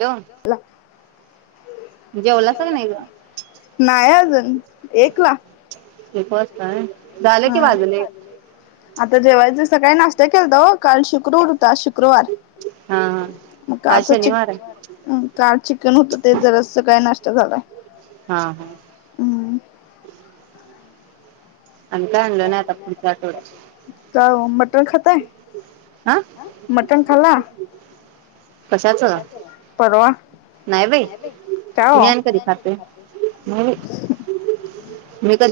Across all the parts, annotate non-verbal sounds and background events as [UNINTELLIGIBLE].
येवा नाही अजून एकला. ते पाच काय? ह आता जेवायच सकाळी नाश ते केलता होय काल. शुक्रवार होता आज शु क्रवार हा हा. मग आज कालच चिक शनिवार आहे ह कालच चिकन होत ते जरा सकाळी नाश अता झालाय. हा हा हम्म. आम्ही काय आणलं नाही आता पुढच्या आठवड्यात का ओ मटन खाताय हा मटन खाल्ला कशाचं परवा नाही बाई का ओ मी आणि कधी नाही बाई खातोय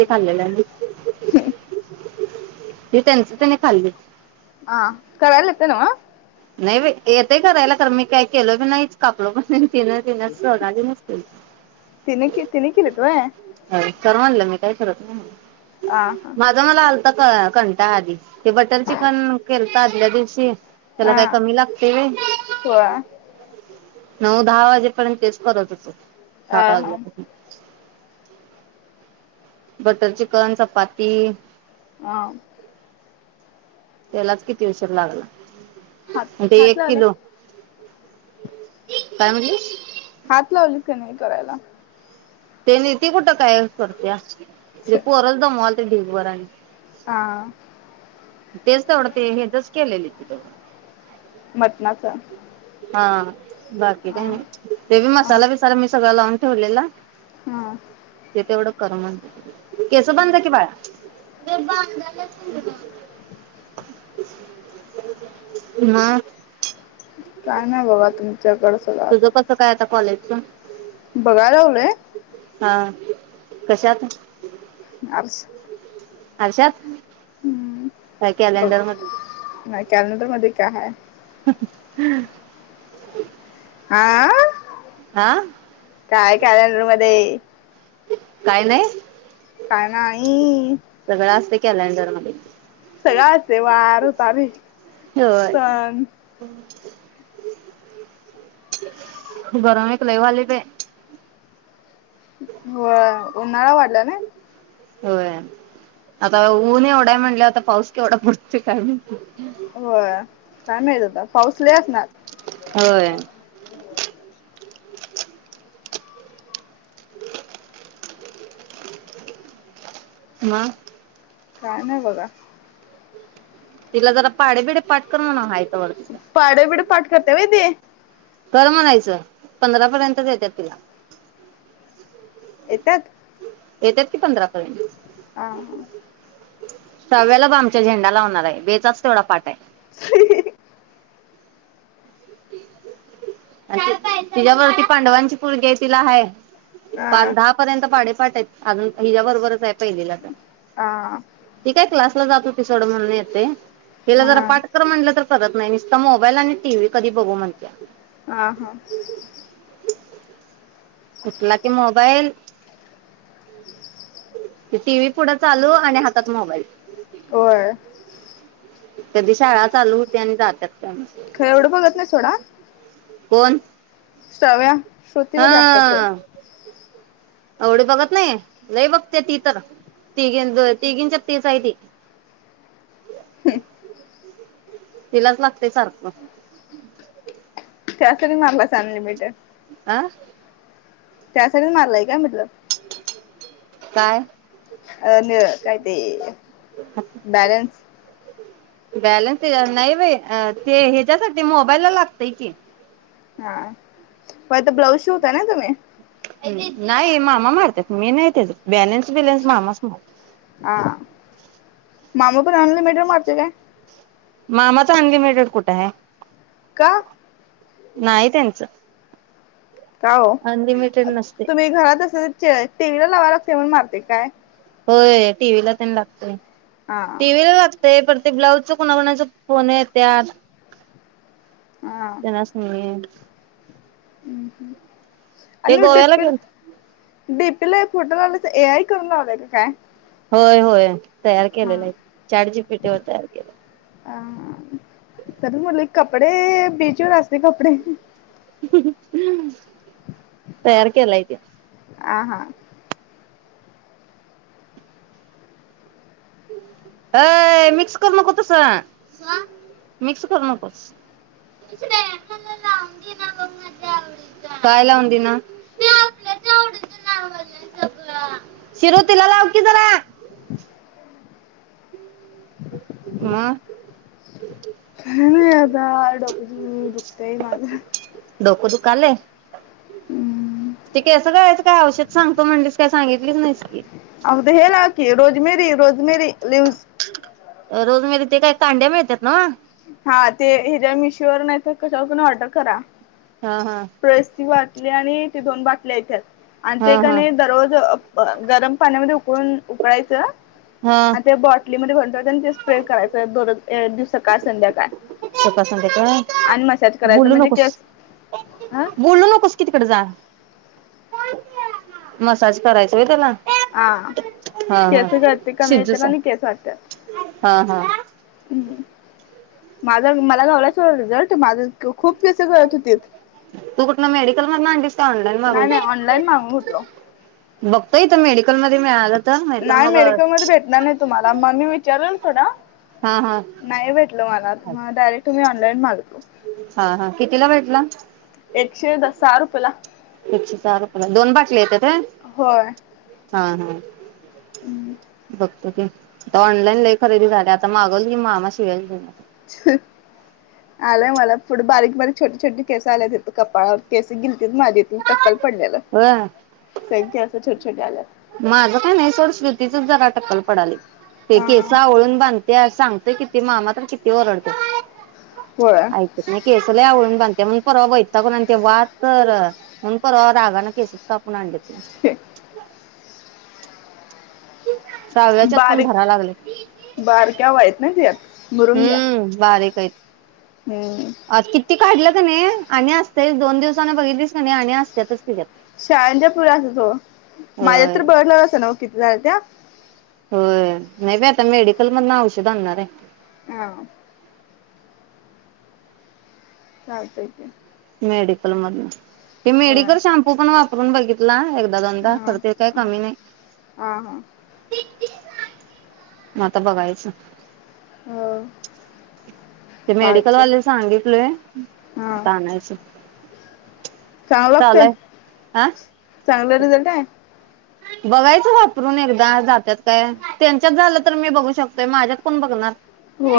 मी कधी खाल्ल नाही. [INAUDIBLE] ती त्यांच त्यांनी खाल्लीत. ह कराय एतय येतंय नव्ह. नाही बाई येतय करायला खर. मी काही केलो पण नाहीच. कापलो पण नाहीच. तिनं तिनं सोनालीनच केली. तिने के तिने केलीत व्हय अ कर म्हणलं मी. काय करत नाही म आ हा माझं मला आल अता क-कंटाळा आधीच ते बटर चिकन केलत आदल्या दिवशी. त्याला काय आ कमी लागतय व्हय? होय आ नऊ दहा वाजेपर्यंत तेच करत होेतो. सात हा वाजल्यापासन बटर चिकन चपाती आ त्यालाच किती उशीर लागला. हात ते हात एक लावले किलो काय म्हटंलीस हात लावली का नाही करायला तेनी ती कुठं काय करतीया हे पोरच दमवाल तेवढी बरं आणि हा तेच तेवढं ते हेचच केलेली ती तेवढं मटणाचा हा बाकी काही नाय ते बी आ मसाला बिसाला मी सगळा लावून ठेवलेला हा ते तेवढं कर म्हणतंय केस बांधा की बाळा [INAUDIBLE] म काय नाय बोला तुम्ही तुझं कसं काय आता कॉलेज [INAUDIBLE] बघाय लागलोय हा कशात [INAUDIBLE] आरशात हम्म काय बघ कॅलेंडर मधलं नाय कॅलेंडर मध्ये काय हाय [INAUDIBLE] आ हा काय कॅलेंडर मध्ये काय नाही. काय नाही. कॅलेंडरमध्ये सगळं असतंय वार तारीख होय सण गरम एक लई व्हायलय बय होय उन्हाळा वाढला न होय आता ऊन एवढाय म्हणल्यावर आता पाऊस केवढा पडतोय काय माहिती होय काय माहित आता पाऊस लय असणार होय. म काय नाय बघा तिला जरा पाडेबिडे पाठ कर म्हणाव हाय तवर तिचं पाढे भिडे पाठ करतिया व्हय ती कर म्हणायचं पंधरा पर्यंतच येत्यात तिला येत्यात येत्यात की पंधरा पर्यंत हा हा काव्याला ब आमच्या झेंडा लावणार आहे बेचाच तेवढा पाठ आहे. [INAUDIBLE] तिच्याबर ती पांडवांची पोरगी ये तिला हाय हा पाच दहा पर्यंत पाडे पाट येत आजून हिच्याबरोबच आहेत. पहिलीलाच हा ही काय क्लास ला जात होतीस जोड म्हणून येतंय हिला जरा हा पाट कर म्हटलं तर करत नाही निसता मोबाईल आणि टीव्ही कधी बघू म्हणत्या हां हां उठला की मोबाईल टी व्ही पुढं चालू आणि हातात मोबाईल होय. कधी शाळा चालू होते आणि जात्यात काय खर एवढं बघत नाही सोडा कोण सव्या श्रुतीवर जास्तचये एवढ बघत नाही लई बघते ती तर तिघींच तिघीच तेच आहे ती तिलाच लागतेय सारखं त्यासाठी मारलास अनलिमिटेड [INAUDIBLE] त्यासाठीच मारलाय काय म्हटलं काय? अ न काय ते बॅलन्स बॅलन्स नाही बाइ ते हेच्यासाठी मोबाईलला लागतय की हा पण आता ब्लाऊज शिवताय ना तुम्ही नाही मामा मारत्यात मी नाही त्याच बॅलेन्स बिलेन्स मामाच मारत आ मामा पण अनलिमिटेड मारत्योय काय? मामा च अनलिमिटेड कुठं हाय का? नाही त्यांचं. का ओ? अनलिमिटेड नसते तुम्ही घरात असं तर टीव्हीला लावा लागते म्हणून मारते. काय? होय टी व्हीला तेन लागतोय. हा टीव्ही ला लागतंय परत ते ब्लाऊजच कोणाकोणाचं फोन येत्यात. हा त्यांनाच नाही. हम्म, हम्म‌ ते गोव्याला गेलतो. डीपीला फोटो लावल्यात ते एआय करून लावलंय का काय? होय, होय. तयार केलेलं हा आहे. चॅट जीटीपीवर तयार केलंय. हा, हा. तरी म्हटलं कपडे बीचवर असले कपडे तयार केलाय ते. आ हा. अय मिक्स करू नको तस. का? मिक्स करू नकोस. मला लावून दिना बघ माझ्या आवडीच. काय लावुन दिना? आपल्याचं आवडीच लावल्या सगळं. शिरु तीला लाव की जरा. मग? काय नाही आता डोकं दुखतयं माझं. डोकं दुखालय हम्म ते केसं कळायचं काय औषध? सांगतो म्हणलीस काय सांगितलीसच नाहीस. की. अगं ते हे लाव की rosemary rosemary leaves rosemary ते काय? कांड्या मिळत्यात नव्हं? हा ते हेज्यावर मीशोवर नाही तर कशावर पण ऑर्डर करा. हा हा [UNINTELLIGIBLE] [UNINTELLIGIBLE] आणि ते दोन बाटल्या येत्यात. आणि ते हा हा. कनई दररोज अ गरम पाण्यामध्ये उकळून उकळायचं हा आणि त्या बॉटलीमध्ये भ त्यात आणि ते स्प्रे करायच दररोज दिवसांत पका संगट होय आणि मसाज करायचं बोलू म्हणजे नकोस केस ह बोलू नकोस, की तिकड जा. मसाज करायच होय त्याला? हा हा हा. केस गळती कमी येत्यात शिजूचा आणि केस वाढत्यात. हा हा हम्म, हम्म. माझ मला घावला सोड रिझल्ट. माझं खूप केस गळत होतीत. तू कुठन मेडिकल मधन आणलीस का ऑनलाईन नाही, मागवून? नाही ऑनलाईन मागवुन घेतलो. बघतो इथं मेडिकलमध्ये मिळालं तर नाहीतर नाय मग मेडिकलमध्ये भेटणार नाय तुम्हाला मग मी विचारल सोडा. हा हा. नाही भेटल मला ह डायरेक्ट तुम्ही ऑनलाईन माग हा हा कितीला [UNINTELLIGIBLE] [INAUDIBLE] एकशे दस सहा रुपयेला. एकशे सहा रुपये ला दोन बाटल्या येत्यात होय? हा हा. हम् [INAUDIBLE] आता ऑनलाईन लय खरेदी झाल्या आता मागवलं की मामा शिव्याच देणार. [INAUDIBLE] आलंय मला फूड बारीक बारीक छोटे छोटे केसं आल्यात इथं कपाळावर केस गेलतीत माझी ट कलं पडललेल. होय सगळी [UNINTELLIGIBLE] छड्याला माझं काय नाही सोड, श्रूतीचच जरा टक्कल पडालय. ते केसं हा आवळून बांधत्या सांग किती मामा तर किती ओरडते. होय. आयकत नाही केस लय आवळून बान ते म्हण परवा वैतागून आणते वा तर म्हण परवा रागान केसच कापून आणलेत. [INAUDIBLE] सहाव्याच्यात पण बारीक भराय लागलेत बारक्या उवायतं ना तियात. हम्म बारीकयत. [UNINTELLIGIBLE] [UNINTELLIGIBLE] किती काढलं कनी आणि असतयच दोन दिवसान बघितलीस कनी आणि असत्यातच. तिच्यात. शाळंच्या पूरी असच हो, माझ्यात होय तर [UNINTELLIGIBLE] सा नव किती हायत. त्या होय नाही बाई आता मेडिकल मधन औषध आणणाराय. हम् चालतय की. मेडीकल मधनं. ते होय मेडीकल शाम्पू पण वाप करून बगितला एकद [UNINTELLIGIBLE] हा खर ते काय हा कमी नई. हा म आता बघायचं. हो. ते चालतंय मेडिकलवालीला सांगितलय हा आता आनायच चालू आय आ चांगलं रिजल्ट आय? बघायचं वापरून एकदा जात्यात काय, त्यांच्यात झालं तर मी बघू शकतोय, माझ्यात कोण बघणार.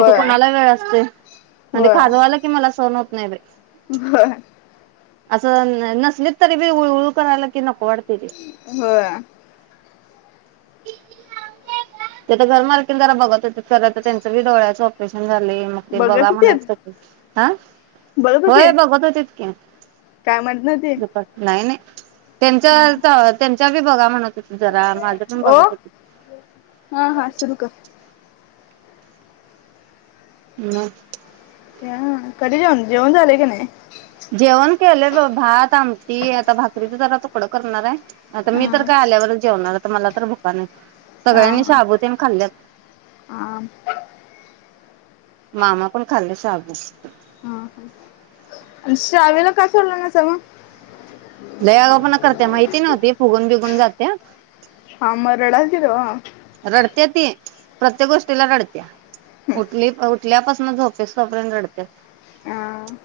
इथ कूणाला वेळ असतोय, आणि होय ते खाजवाल कि मला सण होत नाई बई [UNINTELLIGIBLE] असं नसलीत तरी बी उळ उळ करायला की नक होय. ते तर घर मालकीण जरा बघत होते खर तर त्यांचं बी डोळ्याच ऑपरेशन झाले मग ते बघा बघत होतीत म्हणायच हं बघत होय होते बघत होतेत की काय म्हणत नव्हते नाही नाही त्यांच्या [INAUDIBLE] त्यां च्या बी बघा म्हणत जरा माझ ओ हा हा सुरू कर. म. त्या कधी जाऊन जेऊन झाले काय नाय. जेवण केलंय ब भात आमटी आता भाकरीच जरा तुकड करणार आहे. आता मी तर काय हा आल्यावरच जेवणार मला तर भुका नाहीत. हा सगळ्यांनी हा शाबु तेन खाल्ल्यात. हा मामा पण खाल्ले शाबु. हा आणि श्रावीला का सोडला नाहिसा मग? लय आगावपणा करत्या माहिती नव्ह ती फुगून बिघून जात्या. हा म रडा की ओ. डते ती प्रत्येक गोष्टीला रडत्या उठली उठल्यापासून झोपेसतोपर्यंत रडत्याच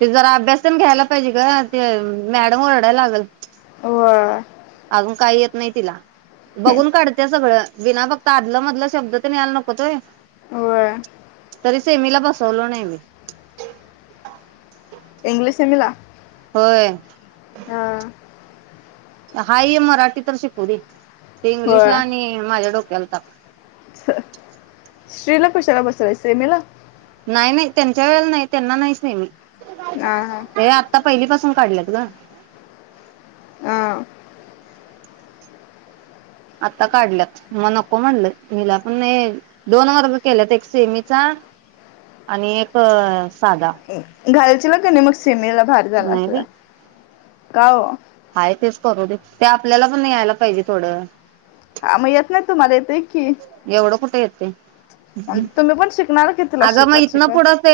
ते जरा अभ्यासतेन घ्यायला पाहिजे ग ते मॅडम ओरडायला लागल अजून काही येत नाही तिला बघून काढत्या सगळं बिना फक्त आदलं मधलं शब्द तर यायला नकोत होय तरी सेमीला बसवल नाही मी. इंग्लिश सेमीला. होय हाय हे मराठी तर शिकु दे. ते इंग्लिश ला आणि माझ्या डो क्याला ताप. श्री ला कशाला बसवलाय सेमीला? नाही नाही त्यांच्या वेळेला नाही त्यांना नाहीच सेमी ह हा. पहिली पासून काढल्यात ग. हा आता काढल्यात मग नको म्हणलं मीला पण दोन वर्ग केल्यात एक सेमीचा आणि एक साधा. घालशीला काय नाही मग सेमीला भारी झाला असला. का ओ? आहे तेच करू दे ते आपल्याला पण यायला पाहिजे थोडं. हा मग येत नाही तुम्हाला येतोय एवढं कुठ येतय तुम्ही पण शिकणार की तुला अग मग शिकवत इथन शिकवत पुढं ते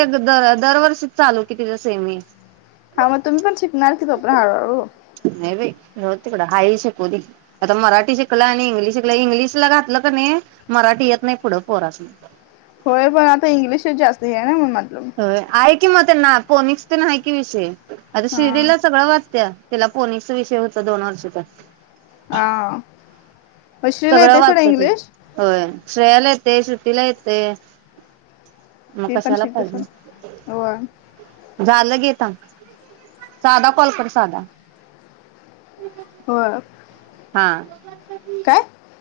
दरवर्ष चालू कि तिथं सेमी हा मग तुम्ही पण शिकणार कि तोपर्यंत हळूहळू जाऊदे तिकडं हाय हे शिकू दे आता मराठी शिकला आणि इंग्लिश शिकला इंग्लिशला घातलं नाही मराठी येत नाही पुढं पोरासनी होय पण आता इंग्लिश जास्ती आहे ना म्हणुन म्हणलो मी होय आहे कि म त्यांना पोनिक्स तेन हाय की विषय आता हा शिर्डीला सगळं वाचत्या तिला फोनिक्स विषय होता दोन वर्षाचा हा मग श्रीला सगळं येते सोडा वाचत ते इंग्लिश होय श्रेयल येत ते श्रुतीला येते मग ती पण कशाला शिकते पाहिजे सोडा होय झालं गे [UNINTELLIGIBLE] साधा कॉल कर साधा होय हा काय